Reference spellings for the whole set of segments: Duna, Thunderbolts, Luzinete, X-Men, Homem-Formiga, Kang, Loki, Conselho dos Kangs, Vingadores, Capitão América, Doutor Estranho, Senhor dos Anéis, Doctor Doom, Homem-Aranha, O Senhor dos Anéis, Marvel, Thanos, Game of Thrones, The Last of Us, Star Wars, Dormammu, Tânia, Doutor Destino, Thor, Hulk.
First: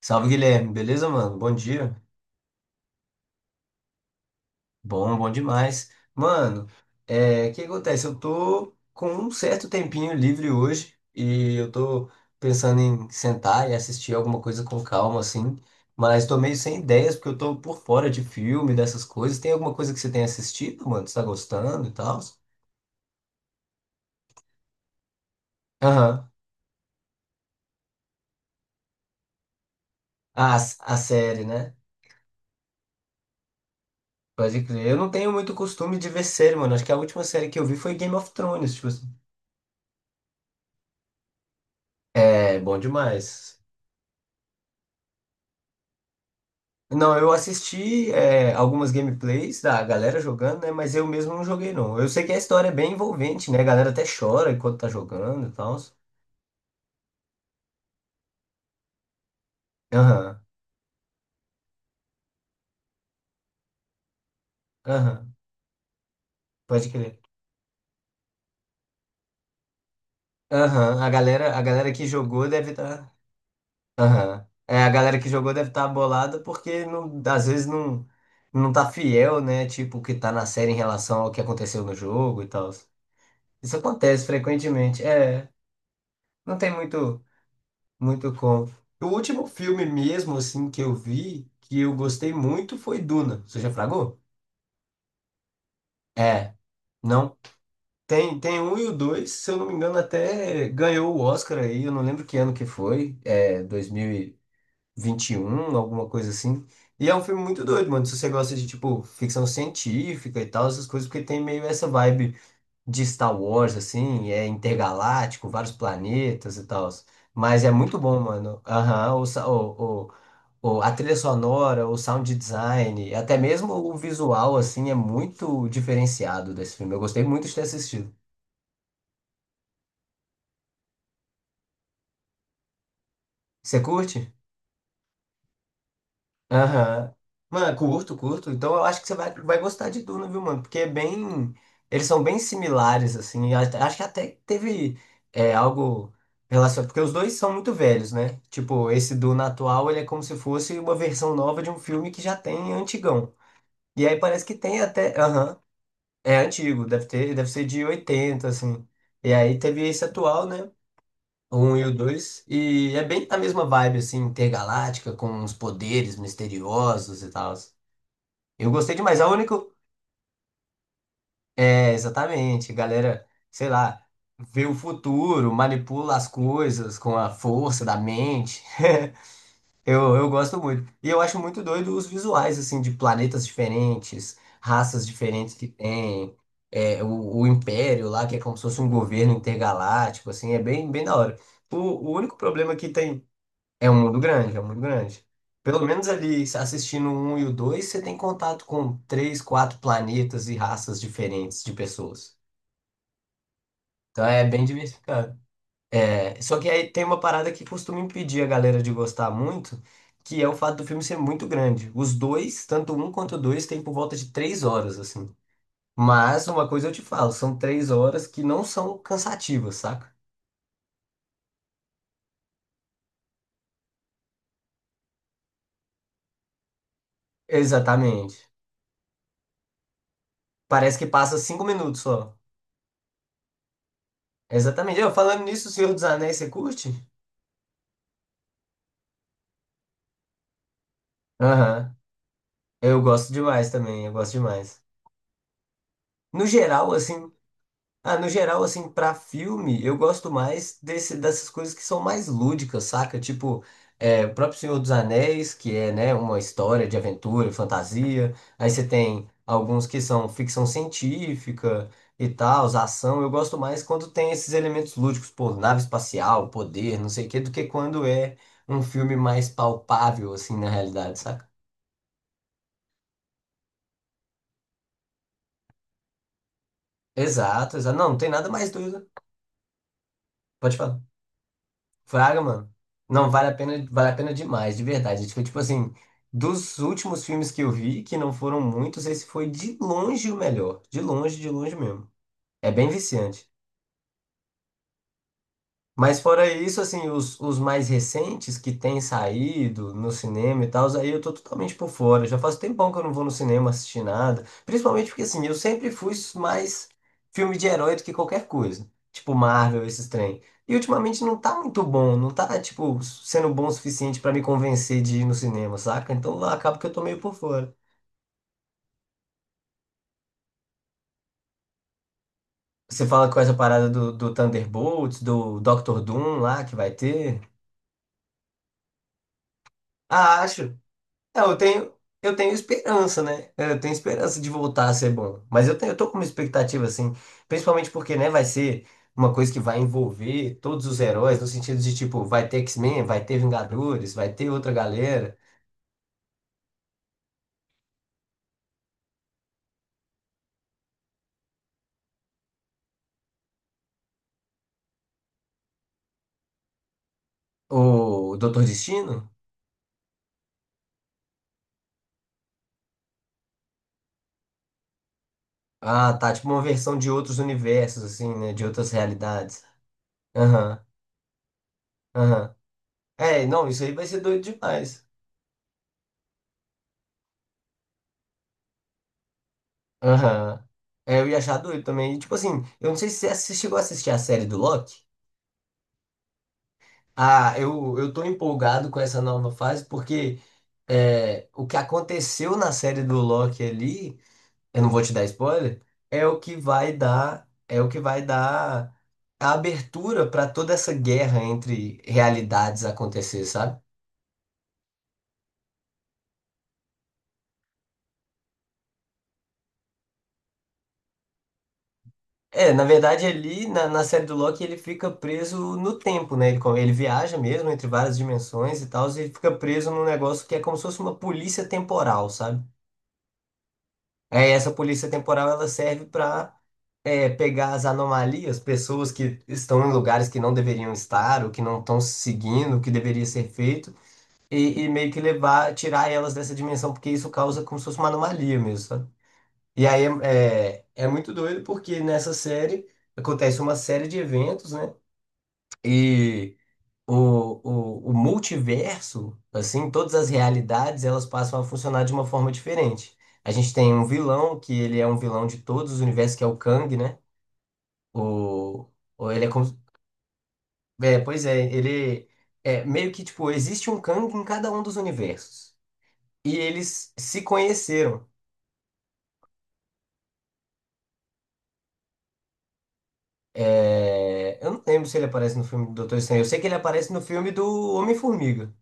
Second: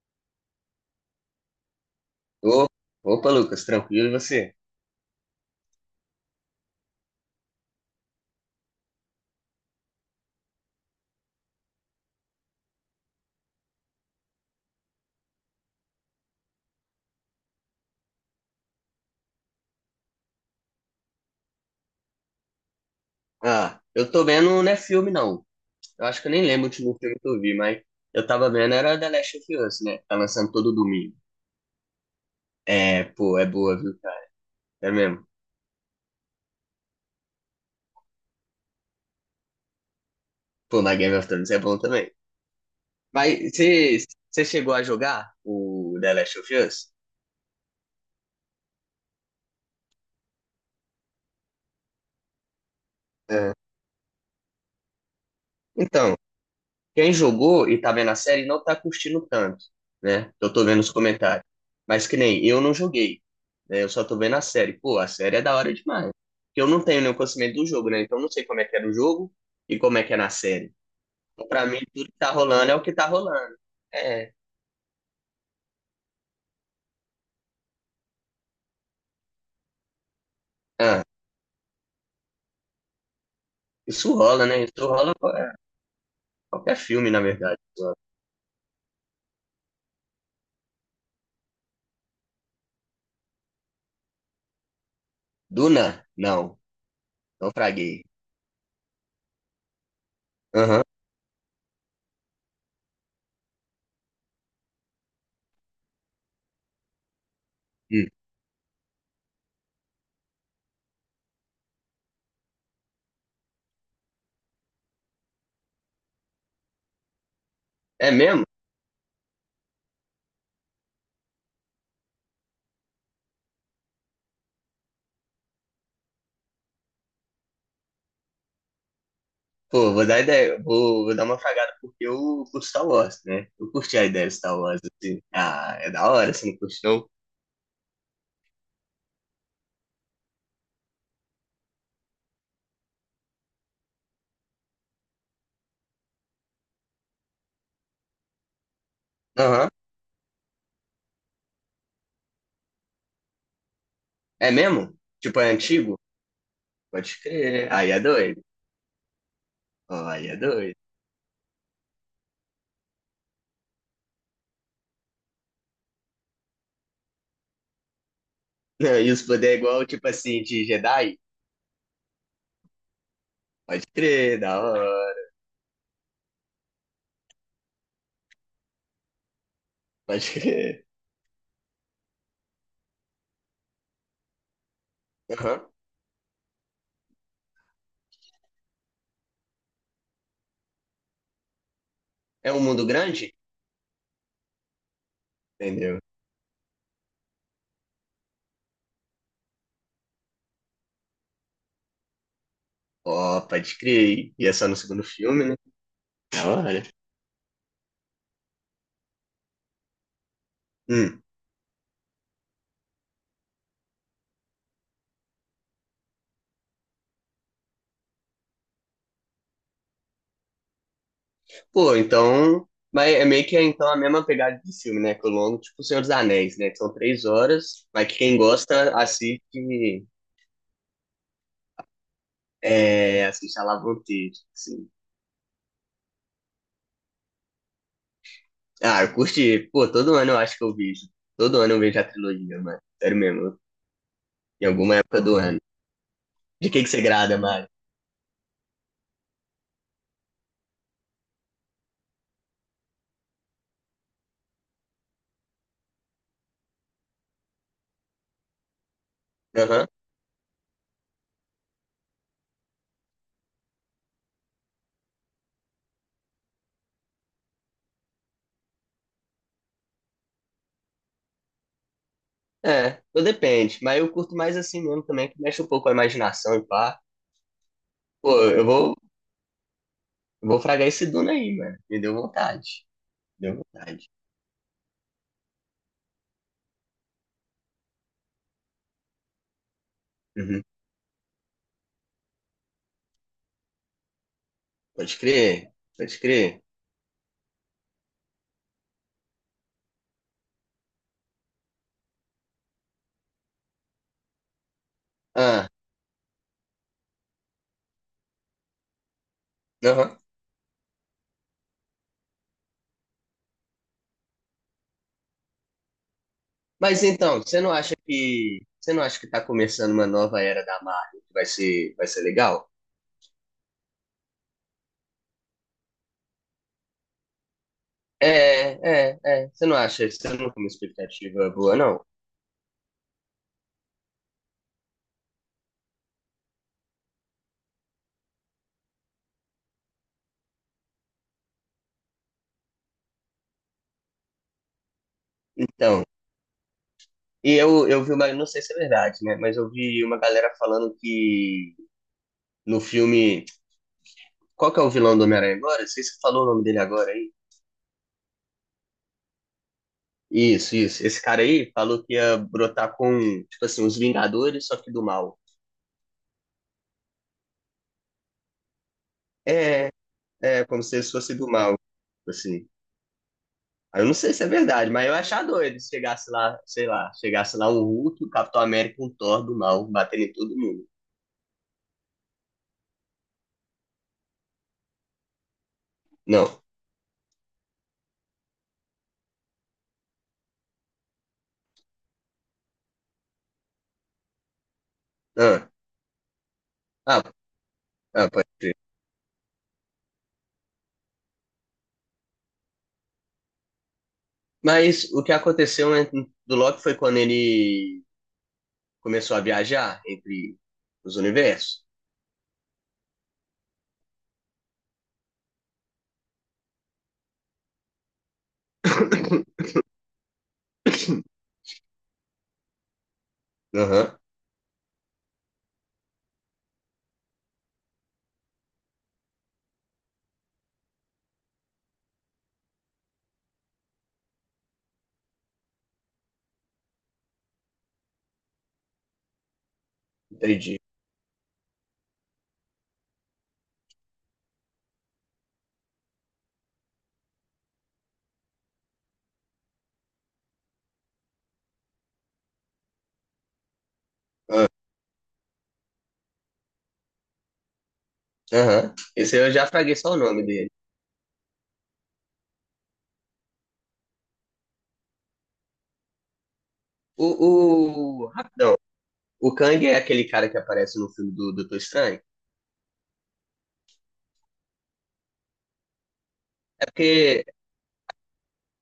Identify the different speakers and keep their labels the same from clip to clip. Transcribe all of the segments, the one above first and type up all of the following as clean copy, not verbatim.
Speaker 1: Salve, Guilherme, beleza, mano? Bom dia.
Speaker 2: Ô, opa, Lucas, tranquilo e você?
Speaker 1: Bom, bom demais. Mano, o que acontece? Eu tô com um certo tempinho livre hoje e eu tô pensando em sentar e assistir alguma coisa com calma, assim, mas tô meio sem ideias porque eu tô por fora de filme, dessas coisas. Tem alguma coisa que você tem assistido, mano? Você tá gostando e tal?
Speaker 2: Ah, eu tô vendo, não é filme não. Eu acho que
Speaker 1: Aham.
Speaker 2: eu nem lembro o último filme que eu vi, mas eu tava vendo era The Last of Us, né? Tá lançando
Speaker 1: A,
Speaker 2: todo
Speaker 1: a
Speaker 2: domingo.
Speaker 1: série, né?
Speaker 2: É, pô, é boa, viu, cara?
Speaker 1: Pode crer.
Speaker 2: É
Speaker 1: Eu não
Speaker 2: mesmo.
Speaker 1: tenho muito costume de ver série, mano. Acho que a última série que eu vi foi Game of Thrones, tipo assim.
Speaker 2: Pô, mas Game of Thrones é bom também.
Speaker 1: É, bom
Speaker 2: Mas
Speaker 1: demais.
Speaker 2: você chegou a jogar o The Last of Us?
Speaker 1: Não, eu assisti algumas gameplays da galera jogando, né? Mas eu mesmo não joguei, não. Eu sei que a história é bem envolvente,
Speaker 2: É.
Speaker 1: né? A galera até chora enquanto tá jogando e tal.
Speaker 2: Então, quem jogou e tá vendo a série não tá curtindo tanto, né?
Speaker 1: Aham,
Speaker 2: Eu tô vendo os comentários. Mas que nem eu não joguei, né? Eu só tô vendo a série. Pô, a
Speaker 1: aham,
Speaker 2: série é da hora demais. Porque eu não
Speaker 1: pode
Speaker 2: tenho nenhum
Speaker 1: crer.
Speaker 2: conhecimento do jogo, né? Então eu não sei como é que é no jogo e como é que é na série.
Speaker 1: Aham, a
Speaker 2: Então,
Speaker 1: galera, a
Speaker 2: pra mim,
Speaker 1: galera que
Speaker 2: tudo que tá
Speaker 1: jogou deve
Speaker 2: rolando é o que tá
Speaker 1: estar.
Speaker 2: rolando. É.
Speaker 1: Aham. É, a galera que jogou deve estar bolada porque às vezes não tá fiel, né? Tipo, o que tá na série em
Speaker 2: Ah,
Speaker 1: relação ao que aconteceu no jogo e tal. Isso
Speaker 2: isso
Speaker 1: acontece
Speaker 2: rola, né? Isso
Speaker 1: frequentemente.
Speaker 2: rola em
Speaker 1: É, não tem
Speaker 2: qualquer filme, na
Speaker 1: muito.
Speaker 2: verdade.
Speaker 1: Muito com. O último filme mesmo, assim, que eu vi, que eu gostei muito, foi Duna. Você já fragou?
Speaker 2: Duna? Não.
Speaker 1: É.
Speaker 2: Não,
Speaker 1: Não.
Speaker 2: então, fraguei.
Speaker 1: Tem um e o dois, se eu não me engano, até
Speaker 2: Aham.
Speaker 1: ganhou o Oscar aí, eu não lembro que ano que foi, é dois mil e vinte e um, alguma coisa assim. E é um filme muito doido, mano.
Speaker 2: Hum.
Speaker 1: Se você gosta de, tipo, ficção científica e tal, essas coisas, porque tem meio essa vibe de Star Wars, assim, é intergaláctico, vários planetas e tal. Mas é muito
Speaker 2: É
Speaker 1: bom,
Speaker 2: mesmo?
Speaker 1: mano. Aham, o, a trilha sonora, o sound design, até mesmo o visual, assim, é muito diferenciado desse filme. Eu gostei muito de ter assistido.
Speaker 2: Pô, vou dar ideia, vou dar uma fragada porque eu curto Star Wars, né? Eu
Speaker 1: Você
Speaker 2: curti a ideia
Speaker 1: curte?
Speaker 2: de Star Wars, assim. Ah, é da hora, você não curte, não?
Speaker 1: Aham. Mano, curto, curto. Então eu acho que você vai gostar de Duna, viu, mano? Porque é bem. Eles são bem similares, assim. A- Acho que até teve algo relacionado. Porque os dois são muito velhos, né? Tipo, esse Duna
Speaker 2: Aham.
Speaker 1: atual, ele é como se fosse uma versão nova de um filme que já tem antigão. E aí parece
Speaker 2: É
Speaker 1: que tem
Speaker 2: mesmo?
Speaker 1: até.
Speaker 2: Tipo, é
Speaker 1: Aham.
Speaker 2: antigo?
Speaker 1: É antigo, deve
Speaker 2: Pode
Speaker 1: ter, deve ser
Speaker 2: crer.
Speaker 1: de
Speaker 2: Aí é doido.
Speaker 1: 80, assim. E aí teve
Speaker 2: Ó,
Speaker 1: esse
Speaker 2: aí é
Speaker 1: atual, né?
Speaker 2: doido.
Speaker 1: O 1 e o dois. E é bem a mesma vibe, assim, intergaláctica, com os poderes misteriosos e tal. Eu gostei
Speaker 2: Não, e
Speaker 1: demais.
Speaker 2: os
Speaker 1: É o
Speaker 2: poderes é
Speaker 1: único.
Speaker 2: igual, tipo assim, de Jedi?
Speaker 1: É, exatamente. Galera, sei
Speaker 2: Pode
Speaker 1: lá,
Speaker 2: crer, da
Speaker 1: vê o
Speaker 2: hora.
Speaker 1: futuro, manipula as coisas com a força da mente. Eu,
Speaker 2: Pode
Speaker 1: eu gosto
Speaker 2: crer.
Speaker 1: muito. E eu acho muito doido os visuais, assim, de planetas diferentes, raças diferentes que
Speaker 2: Aham.
Speaker 1: tem, o Império lá, que é como se fosse um governo intergaláctico, assim, é bem, bem da hora. O único
Speaker 2: É um
Speaker 1: problema
Speaker 2: mundo
Speaker 1: que tem
Speaker 2: grande?
Speaker 1: é um mundo grande, é um mundo grande. Pelo
Speaker 2: Entendeu?
Speaker 1: menos ali, assistindo o um e o dois, você tem contato com três, quatro planetas e raças diferentes de pessoas.
Speaker 2: Ó, pode
Speaker 1: Então
Speaker 2: crer.
Speaker 1: é
Speaker 2: E é
Speaker 1: bem
Speaker 2: só no segundo
Speaker 1: diversificado.
Speaker 2: filme, né?
Speaker 1: É.
Speaker 2: Da
Speaker 1: Só que
Speaker 2: hora.
Speaker 1: aí tem uma parada que costuma impedir a galera de gostar muito, que é o fato do filme ser
Speaker 2: Hum.
Speaker 1: muito grande. Os dois, tanto um quanto o dois, tem por volta de três horas, assim. Mas uma coisa eu te falo, são três horas que não são cansativas, saca?
Speaker 2: Pô, então. Mas é meio que é, então a mesma pegada de filme, né? Que o longo, tipo O Senhor dos Anéis, né? Que são 3 horas, mas que quem
Speaker 1: Exatamente.
Speaker 2: gosta assiste.
Speaker 1: Parece que passa cinco minutos só.
Speaker 2: É, assiste a Lavanteiro, assim.
Speaker 1: Exatamente. Eu, falando nisso, O Senhor dos Anéis, você curte?
Speaker 2: Ah, eu curti. Pô, todo ano eu acho que eu vejo. Todo ano eu
Speaker 1: Aham.
Speaker 2: vejo a trilogia, mano.
Speaker 1: Eu
Speaker 2: Sério
Speaker 1: gosto
Speaker 2: mesmo.
Speaker 1: demais também, eu gosto
Speaker 2: Em
Speaker 1: demais.
Speaker 2: alguma época do ano.
Speaker 1: No
Speaker 2: De que
Speaker 1: geral,
Speaker 2: você
Speaker 1: assim.
Speaker 2: grada, Mário?
Speaker 1: Ah, no geral, assim, pra filme, eu gosto mais desse, dessas coisas que são mais lúdicas, saca? Tipo, o próprio Senhor dos Anéis, que é, né, uma história de aventura e fantasia. Aí você tem alguns
Speaker 2: Aham.
Speaker 1: que são ficção científica e tal, ação. Eu gosto mais quando tem esses elementos lúdicos, pô, nave espacial, poder, não sei o quê, do que quando é um filme mais palpável, assim, na realidade, saca?
Speaker 2: É, tudo depende. Mas eu curto mais assim mesmo também, que mexe um pouco com a imaginação e pá.
Speaker 1: Exato, exato. Não, não tem
Speaker 2: Pô,
Speaker 1: nada mais doido.
Speaker 2: eu vou
Speaker 1: Pode
Speaker 2: fragar
Speaker 1: falar.
Speaker 2: esse Duna aí, mano. Me deu
Speaker 1: Fraga, mano.
Speaker 2: vontade.
Speaker 1: Não,
Speaker 2: Deu vontade.
Speaker 1: vale a pena demais, de verdade. Acho que, tipo assim, dos últimos filmes que eu vi, que não foram muitos, esse foi de longe o
Speaker 2: Uhum.
Speaker 1: melhor. De longe mesmo. É bem viciante.
Speaker 2: Pode crer, pode
Speaker 1: Mas fora
Speaker 2: crer.
Speaker 1: isso, assim, os mais recentes que têm saído no cinema e tal, aí eu tô totalmente por fora. Já faz tempão que eu não vou no cinema assistir nada. Principalmente porque, assim, eu
Speaker 2: Ah,
Speaker 1: sempre fui mais filme de herói do que qualquer coisa. Tipo Marvel, esses
Speaker 2: aham.
Speaker 1: trem. E ultimamente não tá muito bom, não tá, tipo, sendo bom o suficiente pra me convencer de ir no cinema, saca? Então acaba que eu tô
Speaker 2: Mas
Speaker 1: meio por
Speaker 2: então, você não
Speaker 1: fora.
Speaker 2: acha que você não acha que tá começando uma nova era da Marvel que vai ser legal?
Speaker 1: Você fala com essa parada do Thunderbolts, do Doctor Doom lá que vai ter.
Speaker 2: É, é, é. Você não acha? Você não
Speaker 1: Ah,
Speaker 2: tem uma
Speaker 1: acho.
Speaker 2: expectativa
Speaker 1: Não,
Speaker 2: boa, não?
Speaker 1: eu tenho esperança, né? Eu tenho esperança de voltar a ser bom. Mas eu tenho, eu tô com uma expectativa, assim, principalmente porque, né, vai ser uma coisa que vai envolver todos os heróis, no sentido de, tipo, vai ter X-Men, vai ter Vingadores, vai ter outra galera.
Speaker 2: Então, e eu vi uma, não sei se é verdade, né? Mas eu vi uma galera falando que no filme, qual que é o vilão do Homem-Aranha agora? Não sei se você falou o nome dele agora aí.
Speaker 1: O Doutor Destino?
Speaker 2: Isso, isso. Esse cara aí falou que ia brotar com, tipo assim, os Vingadores, só que do mal.
Speaker 1: Ah, tá, tipo uma versão de outros universos, assim, né? De outras realidades.
Speaker 2: É, é, como
Speaker 1: Aham,
Speaker 2: se eles fossem do mal,
Speaker 1: aham.
Speaker 2: assim.
Speaker 1: É, não, isso aí
Speaker 2: Aí
Speaker 1: vai
Speaker 2: eu não
Speaker 1: ser
Speaker 2: sei
Speaker 1: doido
Speaker 2: se é verdade,
Speaker 1: demais.
Speaker 2: mas eu ia achar doido se chegasse lá, sei lá, chegasse lá um Hulk, o Capitão América, um Thor do mal, batendo em todo
Speaker 1: Aham.
Speaker 2: mundo.
Speaker 1: É, eu ia achar doido também. E, tipo assim, eu não sei se você assi- chegou a assistir a série do Loki.
Speaker 2: Não.
Speaker 1: Ah, eu tô empolgado com essa nova fase porque o que aconteceu na série do Loki ali, eu não vou te dar
Speaker 2: Ah,
Speaker 1: spoiler, é o que vai
Speaker 2: ah,
Speaker 1: dar, é o que vai
Speaker 2: ah, pode crer.
Speaker 1: dar a abertura para toda essa guerra entre realidades acontecer, sabe?
Speaker 2: Mas o que aconteceu, né, do Loki foi quando ele começou a viajar entre os universos.
Speaker 1: É, na verdade ali na, na série do Loki ele fica preso no tempo, né? Ele, co- ele viaja mesmo entre várias dimensões e tal, e ele fica preso num negócio que é como se fosse uma polícia temporal, sabe?
Speaker 2: Aham,
Speaker 1: É, essa polícia temporal ela serve para pegar as anomalias, pessoas que estão em lugares que não deveriam estar, ou que não estão seguindo o que deveria ser feito, e meio que levar, tirar elas dessa dimensão, porque isso causa como se fosse uma anomalia mesmo, sabe? E aí
Speaker 2: entendi.
Speaker 1: é muito doido, porque nessa série acontece uma série de eventos, né? E o, o multiverso, assim, todas as realidades, elas passam a funcionar de uma forma diferente. A gente tem um vilão,
Speaker 2: Ah,
Speaker 1: que ele é um vilão de todos os universos, que é o Kang, né? O,
Speaker 2: aham.
Speaker 1: o-
Speaker 2: Esse
Speaker 1: ele é,
Speaker 2: eu já
Speaker 1: como-
Speaker 2: fraguei só o nome dele.
Speaker 1: é, pois é, ele é meio que tipo, existe um Kang em cada um dos universos. E eles se
Speaker 2: O...
Speaker 1: conheceram.
Speaker 2: Rapidão. O Kang é aquele cara que aparece no filme do Doutor Estranho.
Speaker 1: É, eu não lembro se ele aparece no filme do Doutor Estranho. Eu sei que ele
Speaker 2: É
Speaker 1: aparece no
Speaker 2: porque
Speaker 1: filme do Homem-Formiga.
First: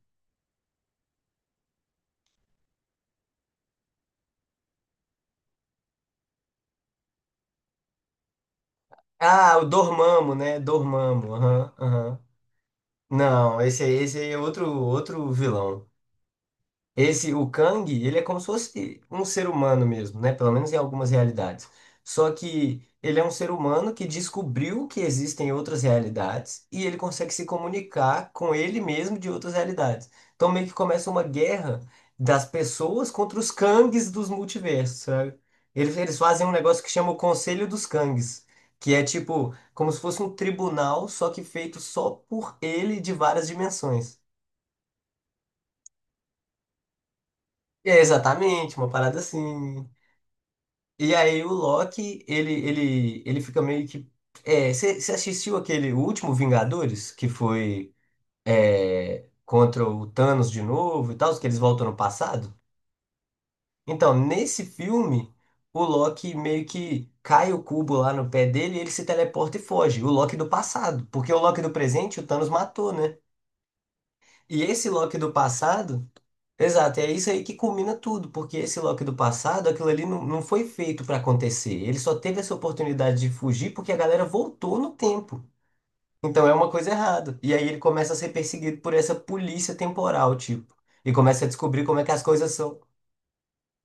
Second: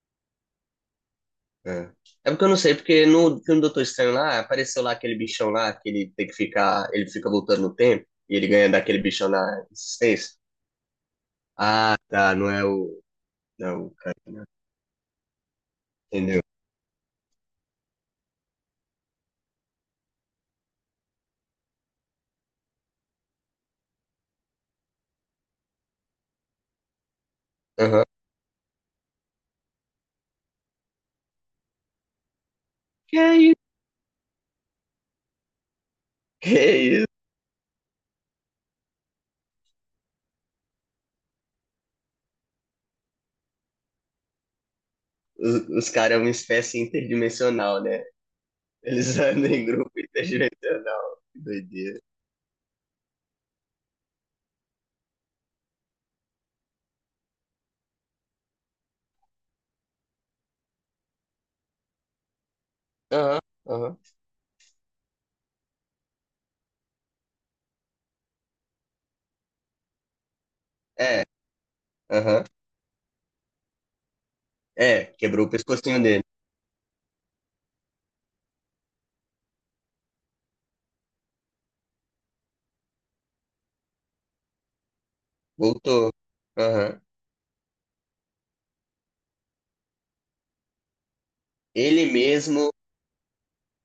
Speaker 2: É. É porque eu não sei, porque no filme do Doutor Estranho lá, apareceu lá aquele bichão lá, que ele tem que ficar, ele fica voltando no tempo, e ele ganha daquele bichão
Speaker 1: Ah, o
Speaker 2: na existência.
Speaker 1: Dormammu, né? Dormammu. Aham,
Speaker 2: Ah,
Speaker 1: aham.
Speaker 2: tá, não é o,
Speaker 1: Não,
Speaker 2: não é o cara,
Speaker 1: esse aí é
Speaker 2: né?
Speaker 1: outro, outro vilão.
Speaker 2: Entendeu?
Speaker 1: Esse, o Kang, ele é como se fosse um ser humano mesmo, né? Pelo menos em algumas realidades. Só que ele é um ser humano que descobriu que existem outras realidades e ele consegue se
Speaker 2: Aham.
Speaker 1: comunicar com ele mesmo de outras realidades. Então meio que começa uma guerra das pessoas
Speaker 2: Que é
Speaker 1: contra os
Speaker 2: isso?
Speaker 1: Kangs dos multiversos, sabe? Eles fazem um
Speaker 2: Que é
Speaker 1: negócio que
Speaker 2: isso?
Speaker 1: chama o Conselho dos Kangs, que é tipo como se fosse um tribunal, só que feito só por ele de várias dimensões.
Speaker 2: Os caras é uma espécie interdimensional,
Speaker 1: É,
Speaker 2: né?
Speaker 1: exatamente, uma
Speaker 2: Eles
Speaker 1: parada
Speaker 2: andam em
Speaker 1: assim.
Speaker 2: grupo
Speaker 1: E
Speaker 2: interdimensional. Que
Speaker 1: aí o
Speaker 2: doideira.
Speaker 1: Loki, ele fica meio que. É, você assistiu aquele o último Vingadores, que foi contra o Thanos de novo e tal, que eles voltam no passado?
Speaker 2: Aham, aham.
Speaker 1: Então, nesse filme, o Loki meio que cai o cubo lá no pé dele e ele se teleporta e foge. O Loki do passado,
Speaker 2: É,
Speaker 1: porque o Loki do presente o
Speaker 2: aham.
Speaker 1: Thanos matou, né? E esse
Speaker 2: É,
Speaker 1: Loki do
Speaker 2: quebrou o pescocinho
Speaker 1: passado,
Speaker 2: dele.
Speaker 1: exato, é isso aí que culmina tudo, porque esse Loki do passado, aquilo ali não foi feito pra acontecer. Ele só teve essa oportunidade de fugir porque a galera voltou no tempo.
Speaker 2: Voltou.
Speaker 1: Então é uma coisa
Speaker 2: Aham.
Speaker 1: errada. E aí ele começa a ser perseguido por essa polícia temporal, tipo, e começa a descobrir como é
Speaker 2: Ele
Speaker 1: que as coisas
Speaker 2: mesmo,
Speaker 1: são.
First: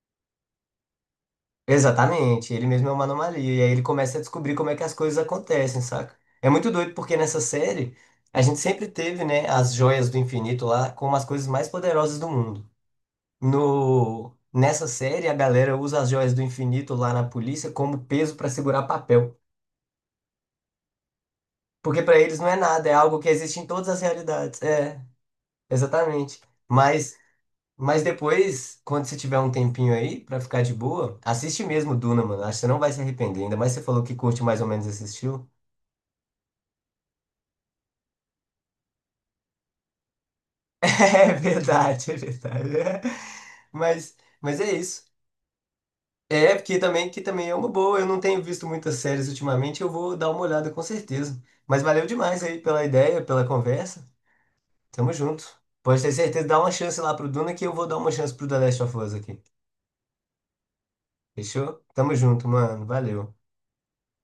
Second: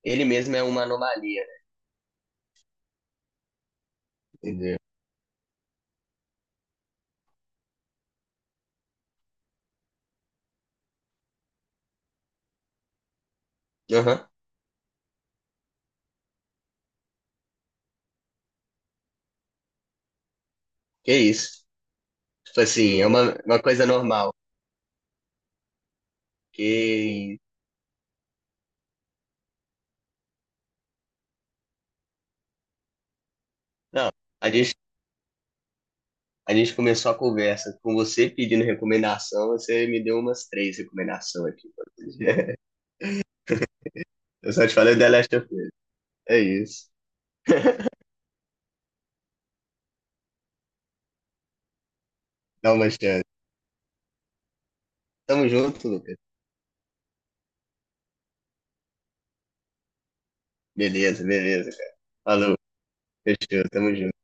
Speaker 2: ele mesmo é uma anomalia, né?
Speaker 1: Exatamente, ele mesmo é uma anomalia. E aí ele começa a descobrir como é
Speaker 2: Entendeu?
Speaker 1: que as coisas acontecem, saca? É muito doido porque nessa série a gente sempre teve, né, as joias do infinito lá como as coisas mais poderosas do mundo.
Speaker 2: Aham,
Speaker 1: No, nessa série, a galera usa as joias do infinito lá na polícia como peso para segurar papel.
Speaker 2: que isso.
Speaker 1: Porque para eles não é
Speaker 2: Tipo
Speaker 1: nada, é
Speaker 2: assim, é
Speaker 1: algo que existe
Speaker 2: uma
Speaker 1: em
Speaker 2: coisa
Speaker 1: todas as
Speaker 2: normal.
Speaker 1: realidades. É, exatamente. Mas,
Speaker 2: Que...
Speaker 1: mas depois, quando você tiver um tempinho aí para ficar de boa, assiste mesmo Duna, mano. Acho que você não vai se arrepender. Ainda mais você falou
Speaker 2: Não,
Speaker 1: que curte
Speaker 2: a
Speaker 1: mais ou
Speaker 2: gente,
Speaker 1: menos esse estilo.
Speaker 2: a gente começou a conversa com você pedindo recomendação, você me deu umas três
Speaker 1: É
Speaker 2: recomendações aqui.
Speaker 1: verdade, é verdade. Mas,
Speaker 2: Eu
Speaker 1: mas
Speaker 2: só
Speaker 1: é
Speaker 2: te falei
Speaker 1: isso.
Speaker 2: The Last of Us. É
Speaker 1: É, porque
Speaker 2: isso.
Speaker 1: também, que também é uma boa. Eu não tenho visto muitas séries ultimamente, eu vou dar uma olhada com certeza. Mas valeu demais aí
Speaker 2: Dá
Speaker 1: pela
Speaker 2: uma
Speaker 1: ideia,
Speaker 2: chance.
Speaker 1: pela conversa. Tamo junto.
Speaker 2: Tamo junto,
Speaker 1: Pode ter
Speaker 2: Lucas.
Speaker 1: certeza, dá uma chance lá pro Duna que eu vou dar uma chance pro The Last of Us aqui.
Speaker 2: Beleza, beleza,
Speaker 1: Fechou?
Speaker 2: cara.
Speaker 1: Tamo junto,
Speaker 2: Falou,
Speaker 1: mano. Valeu.
Speaker 2: fechou, tamo junto.